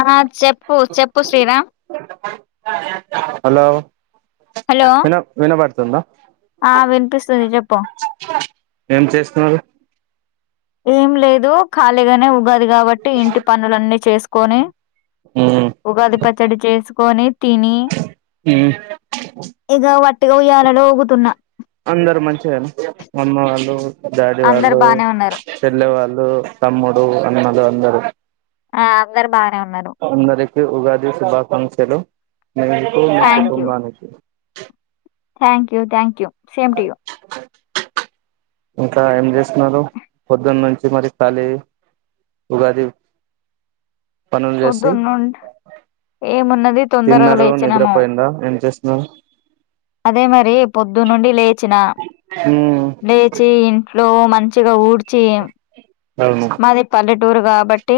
ఆ చెప్పు చెప్పు శ్రీరామ్ హలో హలో విన వినబడుతు తుంద ఆ వినిపిస్తుంది చేపు ఏం చేస్తున్నారు ఏం లేదు ఖాళీగానే ఉగాది కాబట్టి ఇంటి పనులన్నీ చేసు కోనే ఉమ్ ఉగాది ప పచ్చడి చేసుకొని తిని ఇగ వ టిగా ఉయ్యాల లో ఊగుతున్నా అందరు మంచిగా అమ్మ వాళ్ళు డాడి అందరు వాళ్ళు బానే ఉన్నారు చెల్లె వాళ్ళు తమ్ముడు డు అన్నలు అందరూ ఆ అందరు బాగా నే ఉన్నరు అందరికి ఉగాది శుభాకాంక్షలు మీకు మీ థ్యాంక్ యూ కుటుంబానికి thank you thank you same to you ఇంకా ఏం చేస్తున్నారు పొద్దున్నుంచి మరి ఖాళీ ఉగాది పనులు చేసి పొద్దున్నుండి ఏమున్నది తొందరగా తిన్నారు లేచినము నిద్రపోయిందా ఏం చేస్తున్నారు అదే మరి పొ ద్దు నుండి లే చ్చిన ఉమ్ లేచి ఇంట్లో లో మంచిగా ఊడ్ చేం అవును మాది పల్లెటూరు కాబట్టి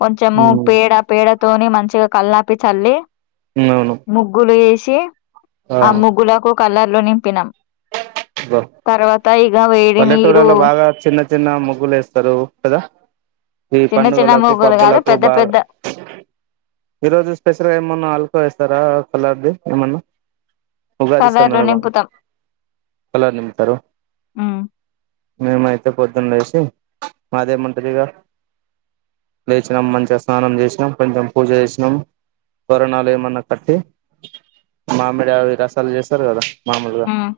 కొంచము పేడ ఉమ్ పేడతోని మ మంచిగా కల్లాపి చల్లి అవును ముగ్గులు వేస్ తే అ ముగ్గులకు కలర్లు నింపినాం ఇగ తర్వాత ఇక వేడి నీరు పల్లెటూరులలో బాగా చిన్న చిన్న ముగ్గులు ఎస్తారు కద ఈ చిన్న చిన్న పండుగలకు ముగ్గులు కాదు పబ్బులకు పెద్ద బాగా పెద్ద ఈరోజు స్పెషల్ ఏమన్నా అల్కో వేస్తారా అలాగే ఏమన్న కలర్లు నింపుతాం కలర్లు నింపుతారు ఉమ్ మీము అయి పొద్దు పొద్దున్న లేసి మదేముంటది ఇగ లేచినాం మంచిగా స్నానం చేసినాం కొంచెం పూజ చేసినాం తోరణాలు ఏమన్నా కట్టి మామిడి అవి రసాలు చేస్తారు కదా మామూలుగా ఉమ్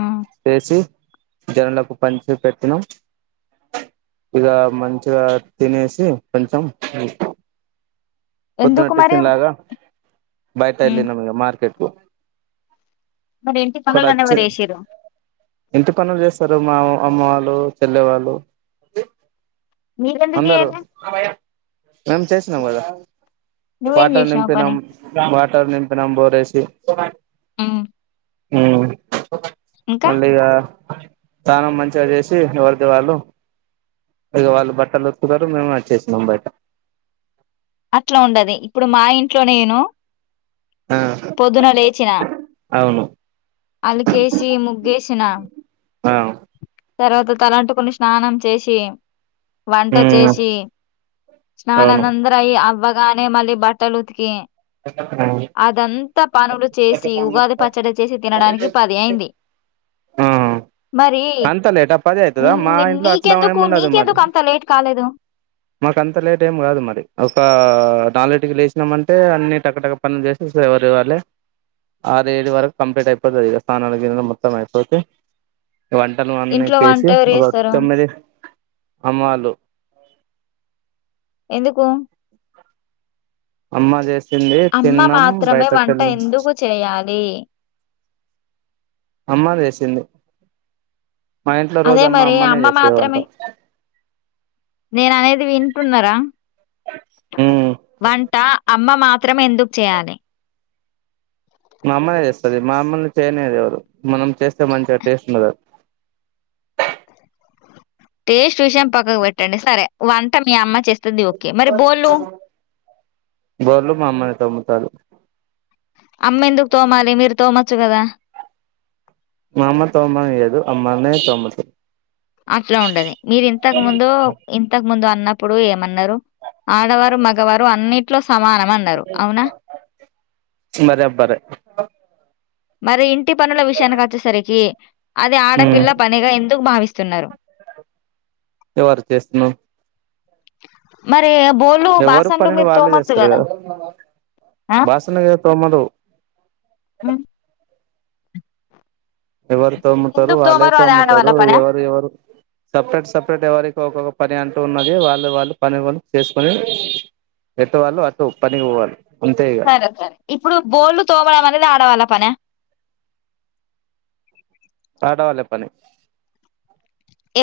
ఉమ్ చేసి జనులకు పంచి పెట్టినం ఇగ మంచిగా తినేసి కొంచెం పొద్దున ఎందుకు మరి టిఫిన్ లాగా బయటా ఉమ్ వెళ్ళినామ్ ఇగ మార్కెట్ కు మరి ఇంటి ఇక్కడ పనులు అన్ని వచ్చి ఎవరు చేసిర్రు ఇంటి పనులు చేస్తారు మా అమ్మ వాళ్ళు చెల్లెవాళ్ళు మీరెందుకు అందరు చేయలే మేం చేసి నవదా నువ్వేం బాటిల్ చేసినావు నింపినం పని బా టార్ నింపినం బోరేసి ఉ హు మళ్ళీగా స్నానం మంచిగా చేసి ఎవరిది వాళ్ళు ఇగ వాళ్ళు బట్టలు ఉతుకుతారు మేము వచ్చేసినం బయట అట్లా ఉండది ఇప్పుడు మా ఇంట్లో నేను ఆ పొద్దున లేచిన అవును అలుకేసి ముగ్గేసిన ఆ తర్వాత తలంటుకుని స్నానం చేసి వంట మ్మ్ చేసి స్నానాలు అవును అంద ఈ అవ్వగానే మళ్ళీ బట్టలు ఉతికి అదంతా పనులు చేసి ఉగాది పచ్చడి చేసి తినడానికి పది అయింది. ఆ మరి అంత లేటా పది అయితదా ఉమ్, మా మీ- ఇంట్లో అట్లా నీకెందుకు ఏమి ఉండదు మరి నీకెందుకు అంత లేట్ కాలేదు మాకు అంత లేట్ ఏం కాదు మరి ఒక నాలుగీటికి మాకు అంత లేట్ ఏం కాదు మరి ఒక నాలుగింటికి లేచినామంటే అన్నీ టక్కటక్క పనులు చేస్తే ఎవరిది వాళ్ళే ఆరు ఏడు వరకు కంప్లీట్ అయిపోతుంది ఇగ స్నానాలు గినాలు మొత్తం అయిపోతే వంటలు అన్నీ ఇంట్లో వంట చేసి ఎవరు ఒక చేస్తారు తొమ్మిది అమ్మవాళ్ళు ఎందుకు అమ్మా చే అమ్మ మాత్రమే వంట ఎందుకు చేయాలి అమ్మ వేసింది మా ఇంట్లో రోజు అదే అమ్మ మరి అమ్మనే చేసేది వంట మాత్రమే నేను అనేది వింటున్నారా ఉమ్ వంట అమ్మ మా మాత్రమే ఎందుకు చేయాలి మా అమ్మనే చేస్తది మా మమ్మల్ని చేయనియదు ఎవరు మాం చేస్తే మంచిగా టేస్ట్ ఉండదు టేస్ట్ విషయం పక్కకు పెట్టండి సరే వంట మీ అమ్మ చేస్త బోలు మా అమ్మనే తోముతారు అమ్మ ఎందుకు తోమాలి మీరు తోమచ్చు కదా మా అమ్మ తోమనియ్యదు అమ్మనే [unintelligible] అట్లా ఉండది మీరు ఇంతకు ముందు ఇంతకు ముందు న్నప్పుడు ఏమన్నారు ఆడవారు మగవారు అన్నిట్లో సమానమ అన్నారు అవునా బరాబర్ మరి ఇంటి ఇంట్లో పనుల విషయానికి వచ్చే సరికి అది ఉమ్ ఆడపిల్ల పనిగా ఎందుకు భావిస్తున్నారు ఎవరు చేస్తున్నావ్ మరి బోళ్ళు, ఎవ్వరు బాసన్లు పనులు మీరు వాళ్ళే తోమొచ్చు చేస్తారు గదా! కదా ఆ! బాసన్న తోమలు హ్మ్. ఎవరు తోమ్ముతారు ఎందుకు వాళ్ళే తోమరు? అది తోమ్ముతారు ఆడవాళ్ళ పనా? ఎవరు ఎవరు సపరేట్ సపరేట్ ఎవరికి ఒకొక్క పని అంటూ ఉన్నది వాళ్ళు వాళ్ళు పని కొని చేసుకొని ఎట్ట వాళ్ళు అటు పనికి పోవాలి అంతే ఇగ సరే సరే ఇప్పుడు బోళ్లు తోవడం అనేది ఆడవాల పనియా ఆడవాళ్ళ పని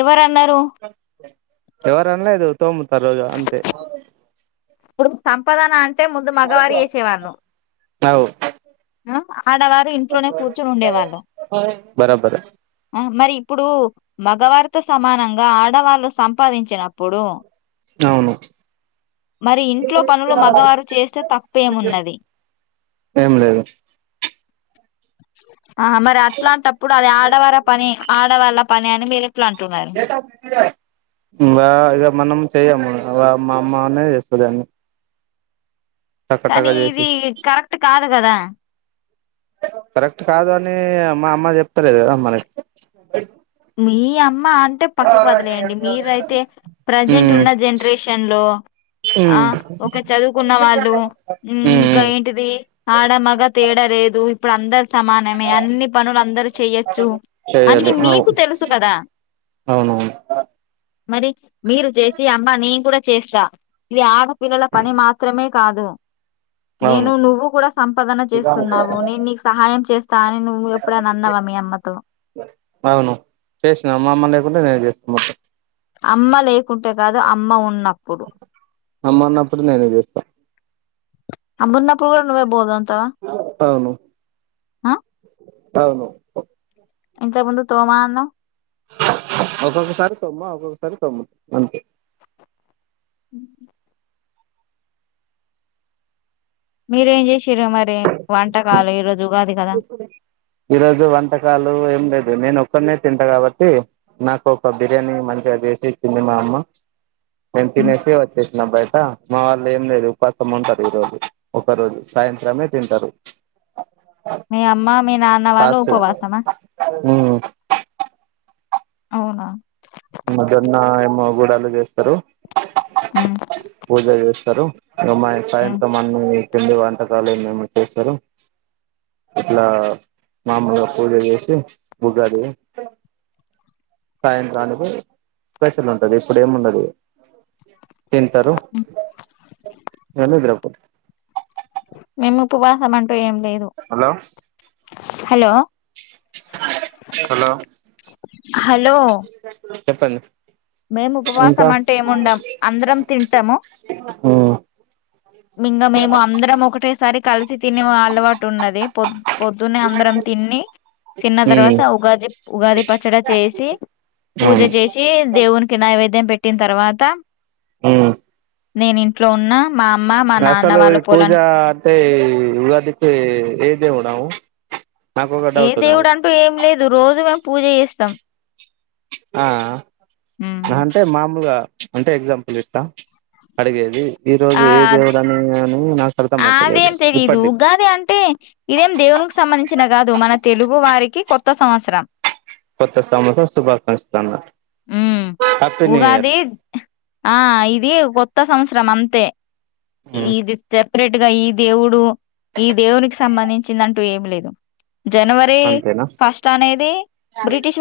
ఎవరు [unintelligible] ఎవరు అన్నారు తోముతారు అంతే ఇప్పుడు సంపదన అం టె ముందు మగవారూ ఎసేవాను అవు ఆ ఆడవారు ఇంట్లోనే కూర్చొని ఉండేవాళ్ళు బరాబర్ ఆ మరి ఇప్పుడు మగవారిత సమానంగా ఆడవాళ్లుు సంపాదించినప్పుడు ఇప్పుడు అవును మరి ఇంట్లో పనులు మగవారు చేస్తే తప్పేమున్నది ఏం లేదు ఆ మరి అట్లాంటప్పుడు అది ఆడవార ఆడవాళ్ళ పని అని మీరే మా ఇద మనం చెయము అవ మ మా అన్నే చేస్తడన్ని కానీ ఇది కరెక్ట్ కాదు కదా కరెక్ట్ కాదు అని మా అమ్మ చెప్తలేదు మన మీ అమ్ మ్మ అంటే పక్కకు వదిలేయండి మీరయితే ప్రజెంట్ ఉమ్ ఉన్న జనరేషన్ లో ఉమ్ ఆ ఒక చదువుకున్న వాళ్ళు ఉమ్ ఇంకా ఉమ్ ఏంటిది ఆడ మగ తేడలేదు ఇప్పుడ్ అందస్ సమానమే అన్ని పనులు అందరు చెయచ్చు అనీ చెయ్యాలి మీ అవు మీకు తెలుసు కద అవునవును మరి మీరు చేసి అమ్మా నేను కూడ చేస్త ఇది ఆడపిల్లల పని మాత్రమే కాదు నేను నువ్వు కూడ సంపాదన అవును చేస్తున్నావు నేను నీకు సహాయం చేస్తా అని నువ్వు ఎప్పుడ అన్నవా మీ అమ్మతో అవును చేసిన అమ్మ లేకుంటె నేన్ చేసుకొనొస్త అమ్మలే కుంటే కాదు అమ్మ ఉన్నప్పుడు అమ్మ అన్నప్పుడు నేనే చేస్తా అమ్మా వున్నపుడు కూడ నువ్వే భోజనం తవ అవును హా అవును ఇంతక ముందు తోమా అన్నవ్ ఒక్కొక్కసారి తొమ్మ ఒక్కొక్కసారి తొమ్ముత అంతే మీరేం చేసిర్రూ వంటకాలు ఈరోజు ఉగాది కదా ఈరోజు వంటకాలు ఏం లేదు నేను ఒక్కడినే తింట కాబట్టి నాకు ఒక బిర్యానీ మంచిగ చేసి ఇచ్చింది మా అమ్మ నేన్ ఉమ్. తినేసి వచ్చేసిన బైట మా వాళ్ళు ఏం లేదు ఉపాసం ఉంటరు ఈ రోజు ఒక రోజు సాయంత్రమే తింటారు మీ అమ్మ మీ నాన్న వాళ్ళు ఫాస్టింగ్ ఉపవాసమ ఉమ్ అవున మదన్న ఏమో గూడలు చేస్తారు ఉమ్, పూజ చేస్తారు రమా ఉమ్, సాైంత మ కింది వంటకాలు ఏ మేమో చేస్తారు ఇట్లా మామూలుగా పూజ చేసి ఉగాది సాయంత్రానికి స్పెషల్ ఉంటది ఇప్పుడు ఏమి ఉండదు తింటారు ఉమ్. ఇక నిద్రపోతారు మేము ఉపవాసం ఉంటా ఏం లేదు హలో హలో హలో చెప్పండి మేము ఇంకా ఉపవాసం అంటే ఏముండం అందరం తింటాము మ్మ్ ఇంకా మేము అందరం ఒకటేసారి కలిసి తినిే అలవాటు ఉన్నది పొద్దు పొద్దునే అందరం తిని తిన్న మ్మ్ తర్వాత ఉగాది ఉగాది పచ్చడి చేసి పూజ అవును చేసి ఇక నైవేద్యం పెట్టిన తర్వాత ఉమ్ నేను ఇంట్లో ఉన్న మా అమ్మ మా నాన్న అసలు వాళ్ళ పూజా పొలానికి అంటే ఉగాదికి ఏ దేవుడు నాకు ఒక ఏ డౌట్ ఉన్నది దేవుడు అంటూ ఏం లేదు రోజు మేము పూజ చేస్తాం స్తాం ఆ అంటే మాములుగా అంటే ఎగ్జాంపుల్ ఇస్తా అడిగేది ఈ రోజు ఆ ఏ అద్ దేవుడని అని నాకు అర్థమైతలేదు అదేం తెలీదు ఇప్పటి ఉగాది అంటే ఇదేం దేవునికి సంబంధించిన కాదు మన తెలుగు వారికి కొత్త కొత్త సంవత్సరం కొత్త సంవత్సర శుభాకాంక్షలు అన్న హుమ్ హ్యాపీ న్యూ ఇయర్ ఉగాదిఆ ఇది కొత్త సంవత్సరం అంతే ఈదిత్య సపరేట్ గా ఈ దేవుడు ఈ దేవునికి సంబంధించిందంటూ ఏమి లేదు జనవరి అంతేనా ఫస్ట్ అనేది బ్రిటిష్